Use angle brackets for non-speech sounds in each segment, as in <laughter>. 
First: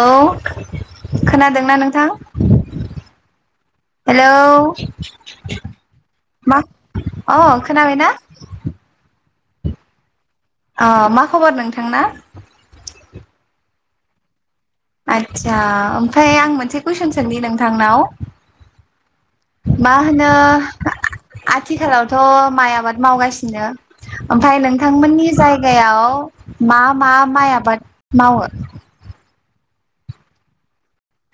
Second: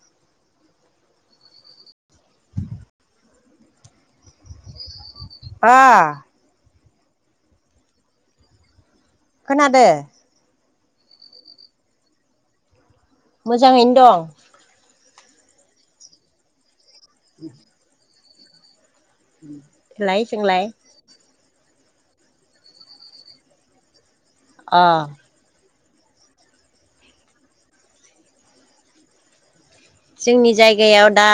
औ खोनादोंना नोंथां? हेलौ आ अह खोनाबायना? खोनादों। अह मा खबर नोंथांना? मोजाङैनो दं आदसा ओमफ्राय आं मोनसे कुइसन सोंनि नोंथांनाव मा देलाय होनो जोंलाय आ थिखालावथ' माइ आबाद मावगासिनो ओमफ्राय अ नोंथांमोननि जाय गायाव मा मा माइ आबाद मावो? जोंनि जायगायाव दा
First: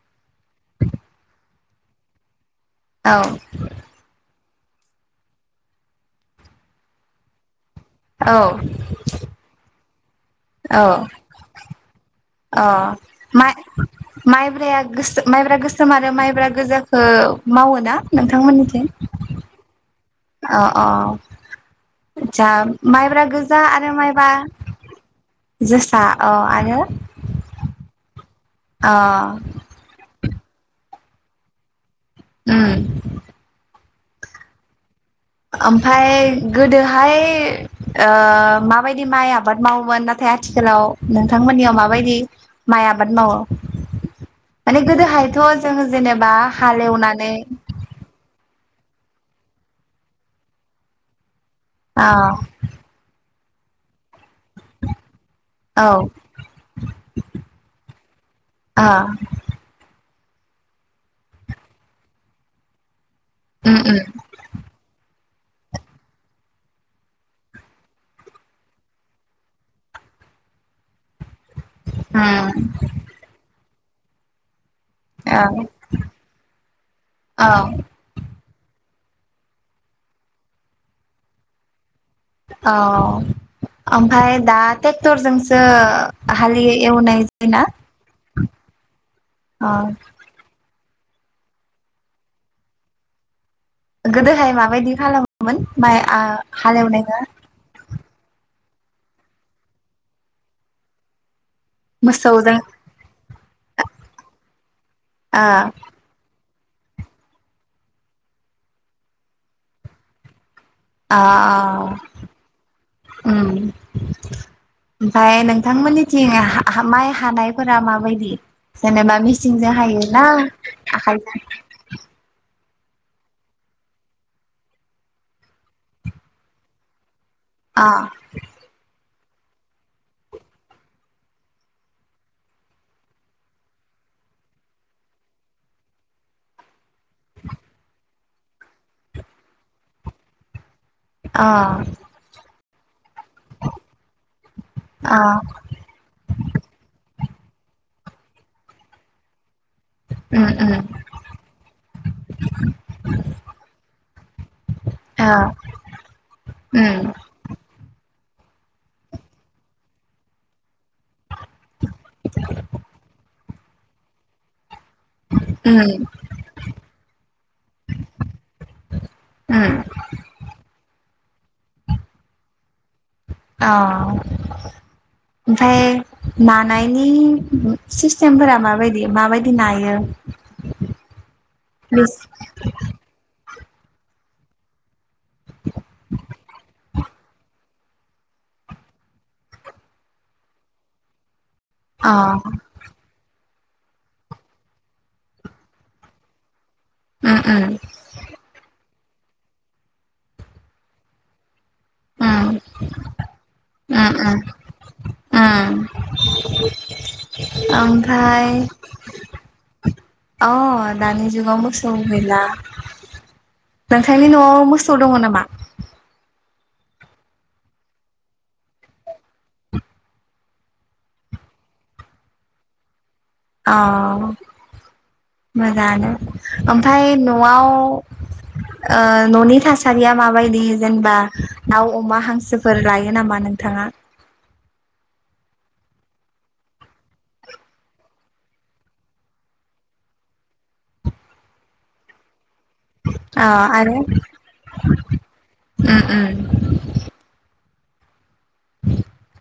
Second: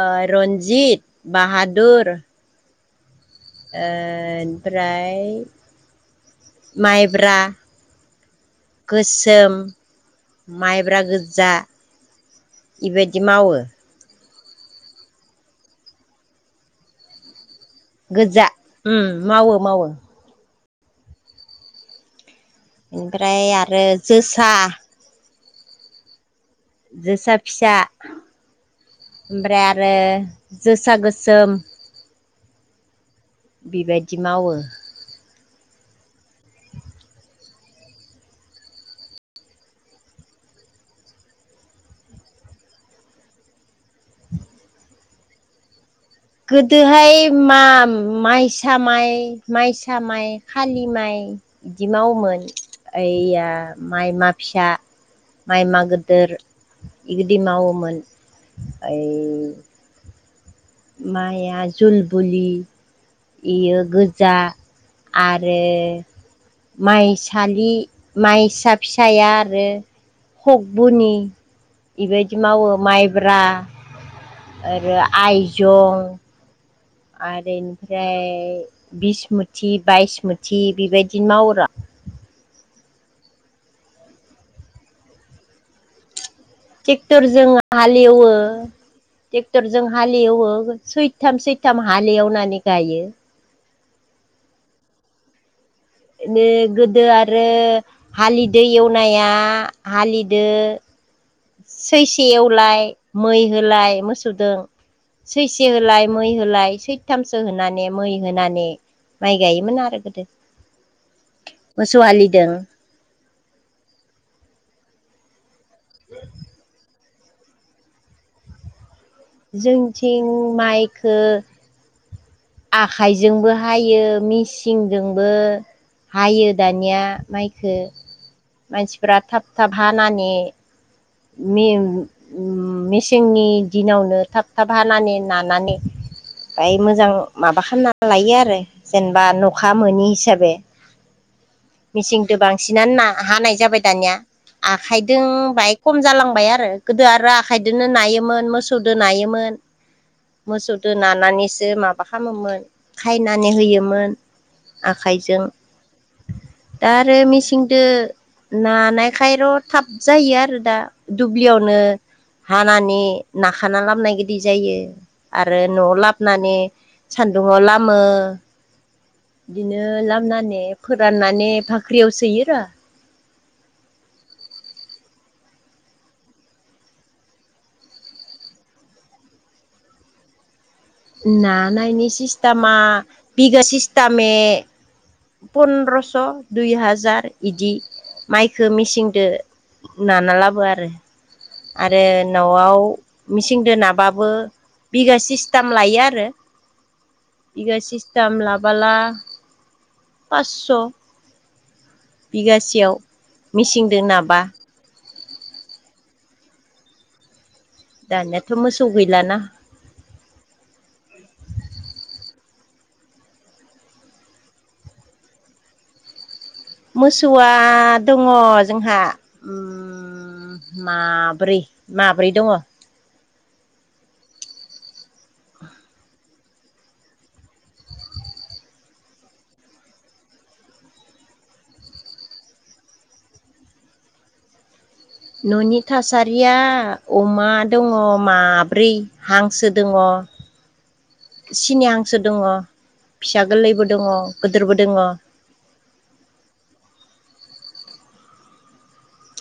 ओ रन्जित, बाहादुर, औ ओ ओमफ्राय माइब्रा, औ गोसोम औ माइब्रा गोजा, अ बेबायदि मा मावो। माइब्राया गोस माइब्रा गोसोम आरो माइब्रा गोजाखौ मावोना गोजा उम मावो मावो। अह अह जा माइब्रा ओमफ्राय गोजा आरो माइबा जोसा जोसा औ आरो जोसा फिसा, अ ओमफ्राय आरो जोसा गोसोम, उम बेबायदि मावो। ओमफ्राय गोदोहाय ओह माबायदि माइ आबाद मावोमोन नाथाय आथिखालाव नोंथांमोननियाव माबायदि माइ आबाद मावो माने गोदोहायथ' जोंङो गोदोहाय मा माइस फिसा माइ माइसा माइ खालि माइ बिदि औ मावोमोन ओयैया माइ मा फिसा माइमा औ गोदोर बिबायदि मावोमोन ओ ओमफाय माया जलबुलि उम इयो उम गोजा आरो माइसालि माइसा फिसाया आरो खकबुनि बेबायदि उम मावो माइब्रा आरो औ आइजं आरो औ इनिफ्राय बिस मुथि, बाइस मुथि बेबायदिनो मावर औ ओमफ्राय दा ट्रेक्टरजोंसो हाल एवनाय ट्रेक्टर जों जायोना हालेवो ट्रेक्टर अ जों हालेवो सै सथाम सैथाम हालेवनानै गायो गोदोहाय माबायदि खालामोमोन? माइ आ बे गोदो हालेवनायखौ आरो हालि दै एवनाया हालिदो सैसे मोसौजों एवलाय मै होलाय मोसौदों ओ सैसे होलाय मै होलाय सैथामसो होनानै मै होनानै माइ गायोमोन आरो गोदो। आ अह। मोसौ हालिदों ओम ओमफ्राय नों बिथांमोननि थिं हा हा माइ हा हानायफोरा माबायदि? जेनेबा मिसिंजों हाय जोंथिं ना माइखो आखाइजों?? आखाइजोंबो हायो मिसिंजोंबो हायो दानिया माइखो अ मानसि बिराद थाब थाब हानानै, मे मेसेंनि दिनावनो थाब थाब हानानै नानानै बाय मोजां माबा खालामना लायो आरो जेनेबा अखा मोनि हिसाबै अ मिसिंदो बां थिनानै ना हानाय जाबाय दानिया आखाइदों अ बाइक लांबाय आरो गोदो आरो आखाइदोनो नो नायोमोन मोसौदो नायोमोन। उम मोसौदो उम नानानैसो माबा खालामोमोन खायनानै होयोमोन अ आखाइजों दा उम आरो मेसिंदो नानायखायर' थाब जायो आरो दा दुब्लियावनो हानानै नाखाना लाबनाय गोदि जायो आरो न'आव उम लाबनानै सान्दुंआव लामो उम बिदिनो लाबोनानै फोराननाय- ने फाख्रियाव सोयोरा। अह ओमफ्राय नानायनि ओम सिस्टेमफोरा माबायदि माबायदि नायो- नानायनि प्लिस सिस्टामा- बिगा सिस्तामे- पन्द्रस' दुइ हाजार इदि- माइखो मिसिंदो नाना लाबो आरो- आरो अ न'आव- मिसिंदो नाबाबो बिगा सिस्थाम लायो आरो- उम उम बिगा सिस्टेम लाबोला- पासस' उम बिगासेयाव मिसिंदो नाबा ओम। दानियाथ' मोसौ गैलाना अह दानि जुगाव मोसौ गैला नोंथांनि न'आव मोसौ दङ' नामा? मोसौआ दङ' जोंहा ओम माब्रै माब्रै दङ। अह मोजांआनो ओमफ्राय न'आव ओ न'नि थासारिया माबायदि जेनेबा दाउ अमा हांसोफोर लायो नामा नोंथाङा न'नि थासारिया अमा दङ' माब्रै हांसो दङ' सिनि हांसो दङ'। फिसा अह गोरलैबो आरो दङ ओम गोदोरबो दङ ओम।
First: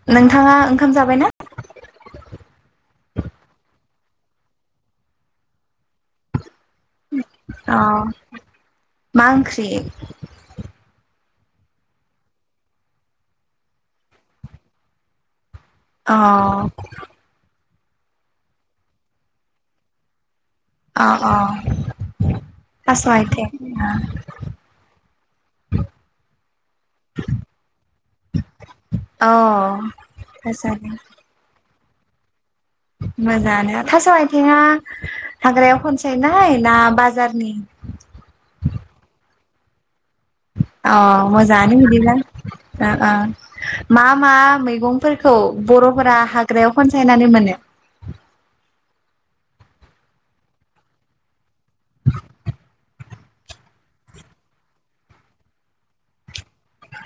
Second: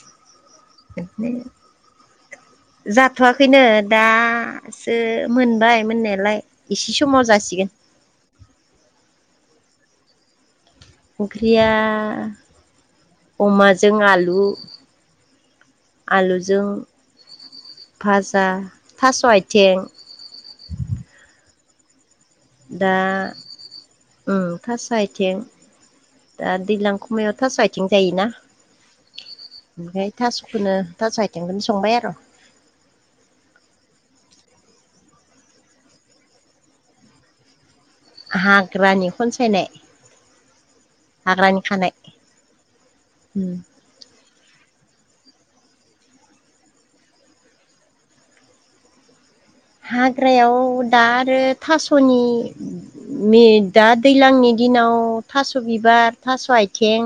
नों जाथ'वाखैनो दासो मोनबाय मोननायालाय एसे समाव जासिगोन अह मा ओंख्रि? ओंख्रिया अमाजों आलु। अ आलुजों भाजा थास' आइथें अ अ दा थास' आइथें ओ थास' आथिं दा दैज्लां खमायाव थास' आथिं जायोना अ ओमफ्राय थास' थास'खौनो थास' आइथिंखौनो संबाय आरो मोजांनो थास' आइथिंया हाग्रायाव खनसायनाय ना बाजारनि हाग्रानि खनसायनाय अ हाग्रानि मोजाङानो खानाय बिदिब्ला ओ ओ उम मा मा मैगं फोरखौ बर'फोरा हाग्रायाव खनसायनानै मोनो हाग्रायाव दा आरो थास'नि मे दा दैज्लांनि दिनाव थास' बिबार थास' आथिं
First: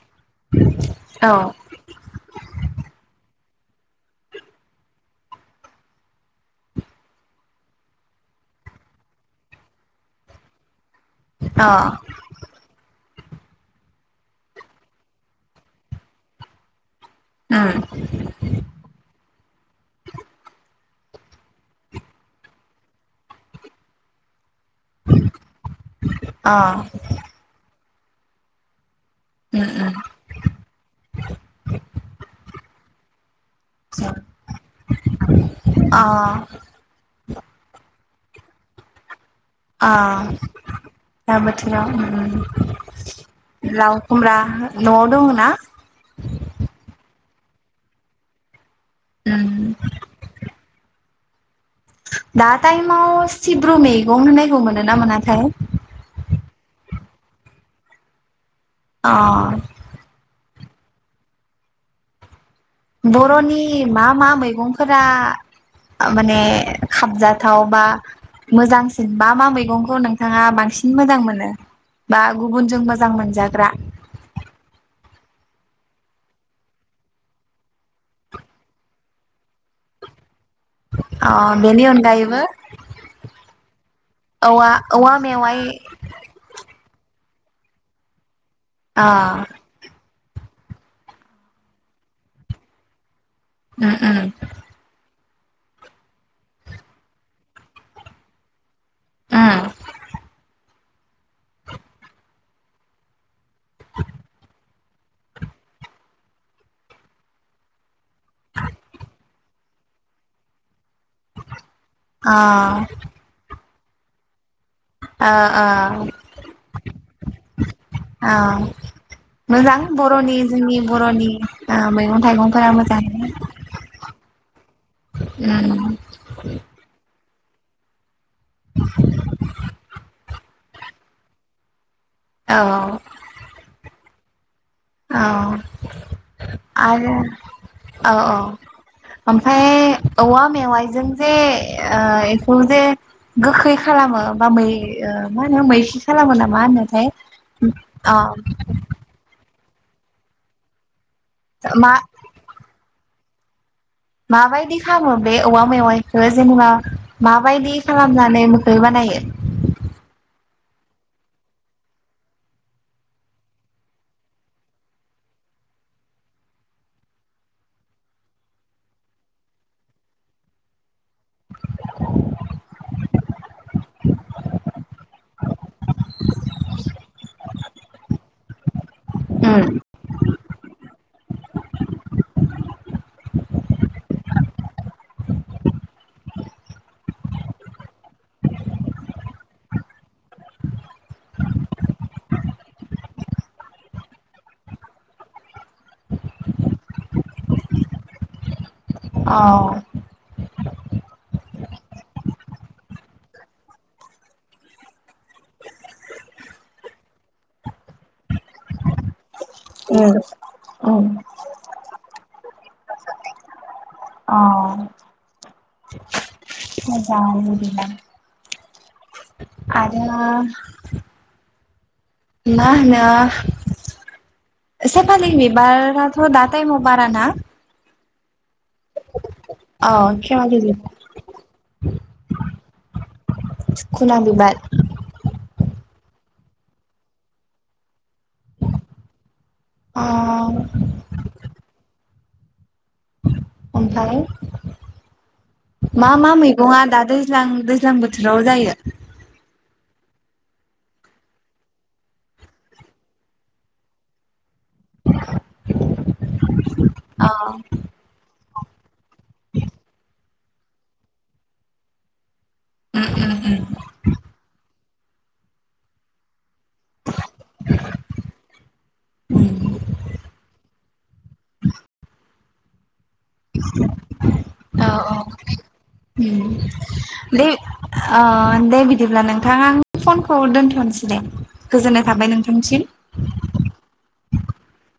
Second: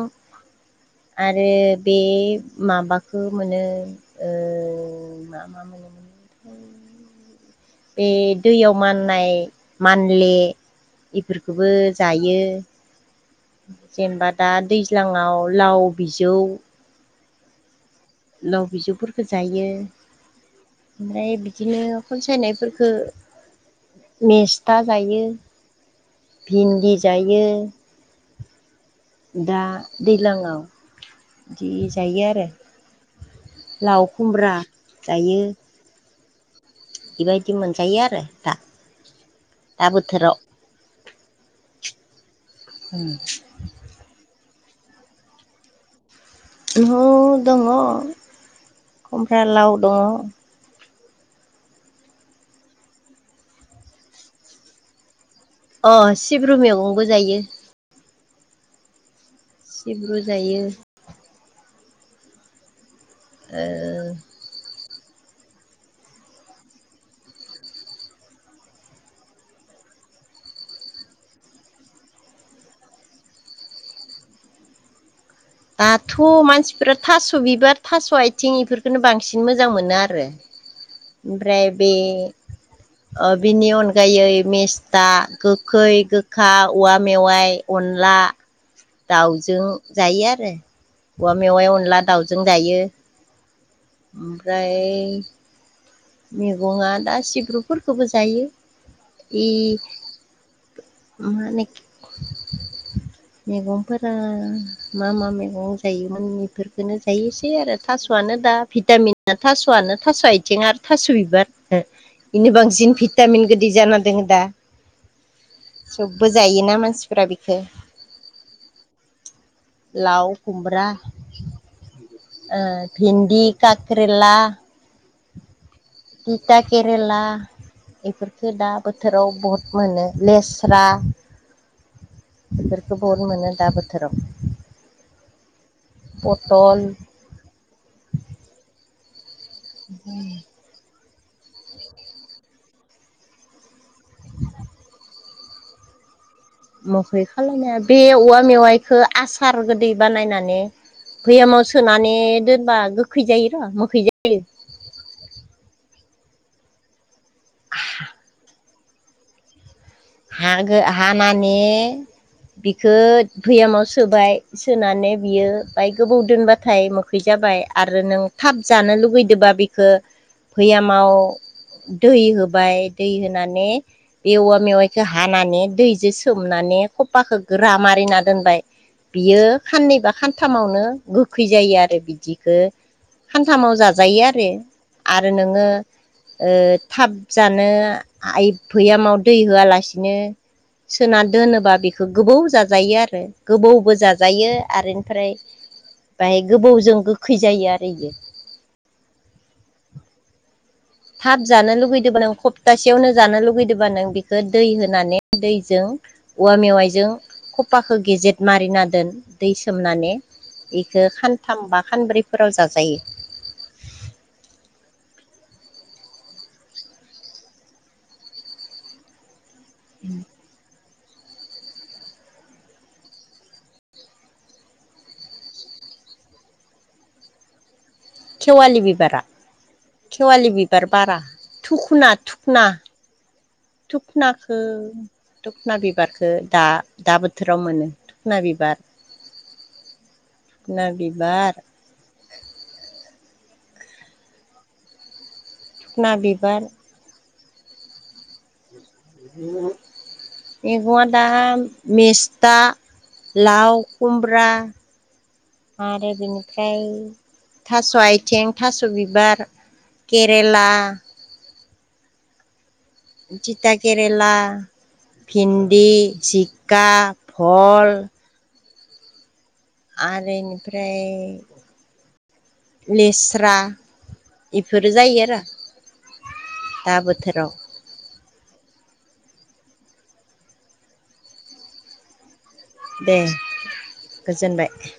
औ अ आरो बे माबाखौ मोनो ओ मा मा मोनो बे दैयाव माननाय मानले अ इफोरखौबो जायो। जेनेबा दा दैज्लाङाव लाव बिजौ ओ लाव बिजौफोरफोरखौ जायो ओमफ्राय बिदिनो खनसायनायफोररखौ मेस था जायो भिन्दि जायो। दा दैज्लाङाव बिदि जायो आरो लाव खुमब्रा जायो अ <unintelligible> बेबायदि मोनजायो आरो दा दा आ बोथोराव दा बोथोराव <unintelligible> लाव खुमब्रा न'आव दङना नवाव दङ खमफ्रा लाव दङ दा टाइमाव सिब्रु मैगं होनायखौ मोनो ना मोनाथाय अ सिब्रु मैगंबो जायो। अ सिब्रु जायो। बर'नि मा ओ मा मैगं फोरा माने खाबजाथाव बा मोजांसिन मा मा मैगंखौ नोंथाङा बांसिन मोजां मोनो बा गुबुनजों मोजां मोनजाग्रा दाथ' मानसिफ्रा थास' बिबार थास' आथिं बेफोरखौनो बांसिन मोजां मोनो आरो अ ओमफ्राय बेनि बे अनगायैबो ओ बिनि अनगायै औवा मेस्था औवा मेवाइ गोखै गोखा औवा मेवाइ अनला अ दाउजों जायो आरो। औवा मेवाइ अनला दाउजों जायो। उम उम ओमफ्राय मेगङा दा सिब्रुफोरखौबो जायो। ए उम मा नेक मेगंफोरा मा मा मेगं जायोमोन एफोरखोनो जायोसै आरो थास' स'आनो दा भिटामिना थास' स'आनो थास' आथिं आर थास' बिबार ओ अ बेनो बांसिन भिटामिन गोद बि जाना दोङो दा। आ आ सबबो जायोना मानसिफोरा बेखौ औ मोजां लाव बर'नि जोंनि खुमब्रा बर'नि दा मैगं ओ थाइगंफोरा मोजाङानो। थिथा केरला एफोर खो दा बोथोराव बहथ मोनो लेस स्रा औ बेफोरखौ बहुद मोनो दा बोथोराव। औ पटल आरो औ औ ओमफाय औवा मेवाइजों जे ओ एखौ जे गोखै खालामो बा मै ओ मा होनो मैखि खालामो ना मा होनोथाय मोखै खालामनाया बे अ औवा मेवाइखो आसार फोर गोदै बानायनानै बैयामाव मा सोनानै दोनबा गोख खै जायो र' मोख मा बायदि खामो बे औवा मेवाइ खो जेनबा मा बायदि खालामनानै मोख खो बानायो। आगो हानानि बिखो बैयामाव सोबाय, सोनानै बियो बाय गोबौ दोनबाथाय मोखै जाबाय। आरो नों थाब जानो लुगैदोबा बिखो बैयामाव दै होबाय दै होनानै बे औवा मेवाइ खो हानानै दैजो सोमनानै खफाखो गोरा मारिना दोनबाय। बियो उम खाननै बा खानथामावनो गोखै जायो आरो बिदिखो खानथामाव जाजायो आरो आरो नोङो ओ थाब जानो आइ भैयामाव दै होआलासे नो सोना दोनोबा बेखौ गोबौ जाजायो आरो गोबौबो जाजायो आरो इनिफ्राय बाय गोबौजों गोखै जायो आरो इयो औ थाब जानो लुुबैदोबा नों खप्तासेयावनो जानो लुगैदोबा नों बिखै दै होनानै दैजों औवा मेवाइजों खपाखो गेजेद मारिना दोन दै उम सोमनानै उम बेखो खानथाम बा खानब्रैफोराव जाग- जायो औ मोजां बिदिब्ला आरो मा होनो सेफालि बिबाराथ दा टाइमाव बारा ना खेवालि बिबारा खेवालि बिबार बारा थुखना थुखना सुखुना बिबार थुखना बिबारखौ दा दा बोथोराव मोनो थुखना बिबार अ थुखना बिबार ओमफ्राय मा थुखना मा बिबार मैगङा दादै दैज्लां दैज्लां बोथोराव जायो मैगंङा दा मेस्था लाव खुमब्रा आरो बेनि ओमफ्राय अ थास आइथिं थास बिबार केरेला उम थिता केरेला भिन्दि जिखा फल उम आरो इनिफ्राय लेस्रा औ बेफोरो औ जायो आरो ओम दा दे बोथोराव ओ दे बिदिब्ला नों थां आं फनखौ दोन्थनसै दे गोजोननाय थाबाय नोंथ दे थांसिम गोजोनबाय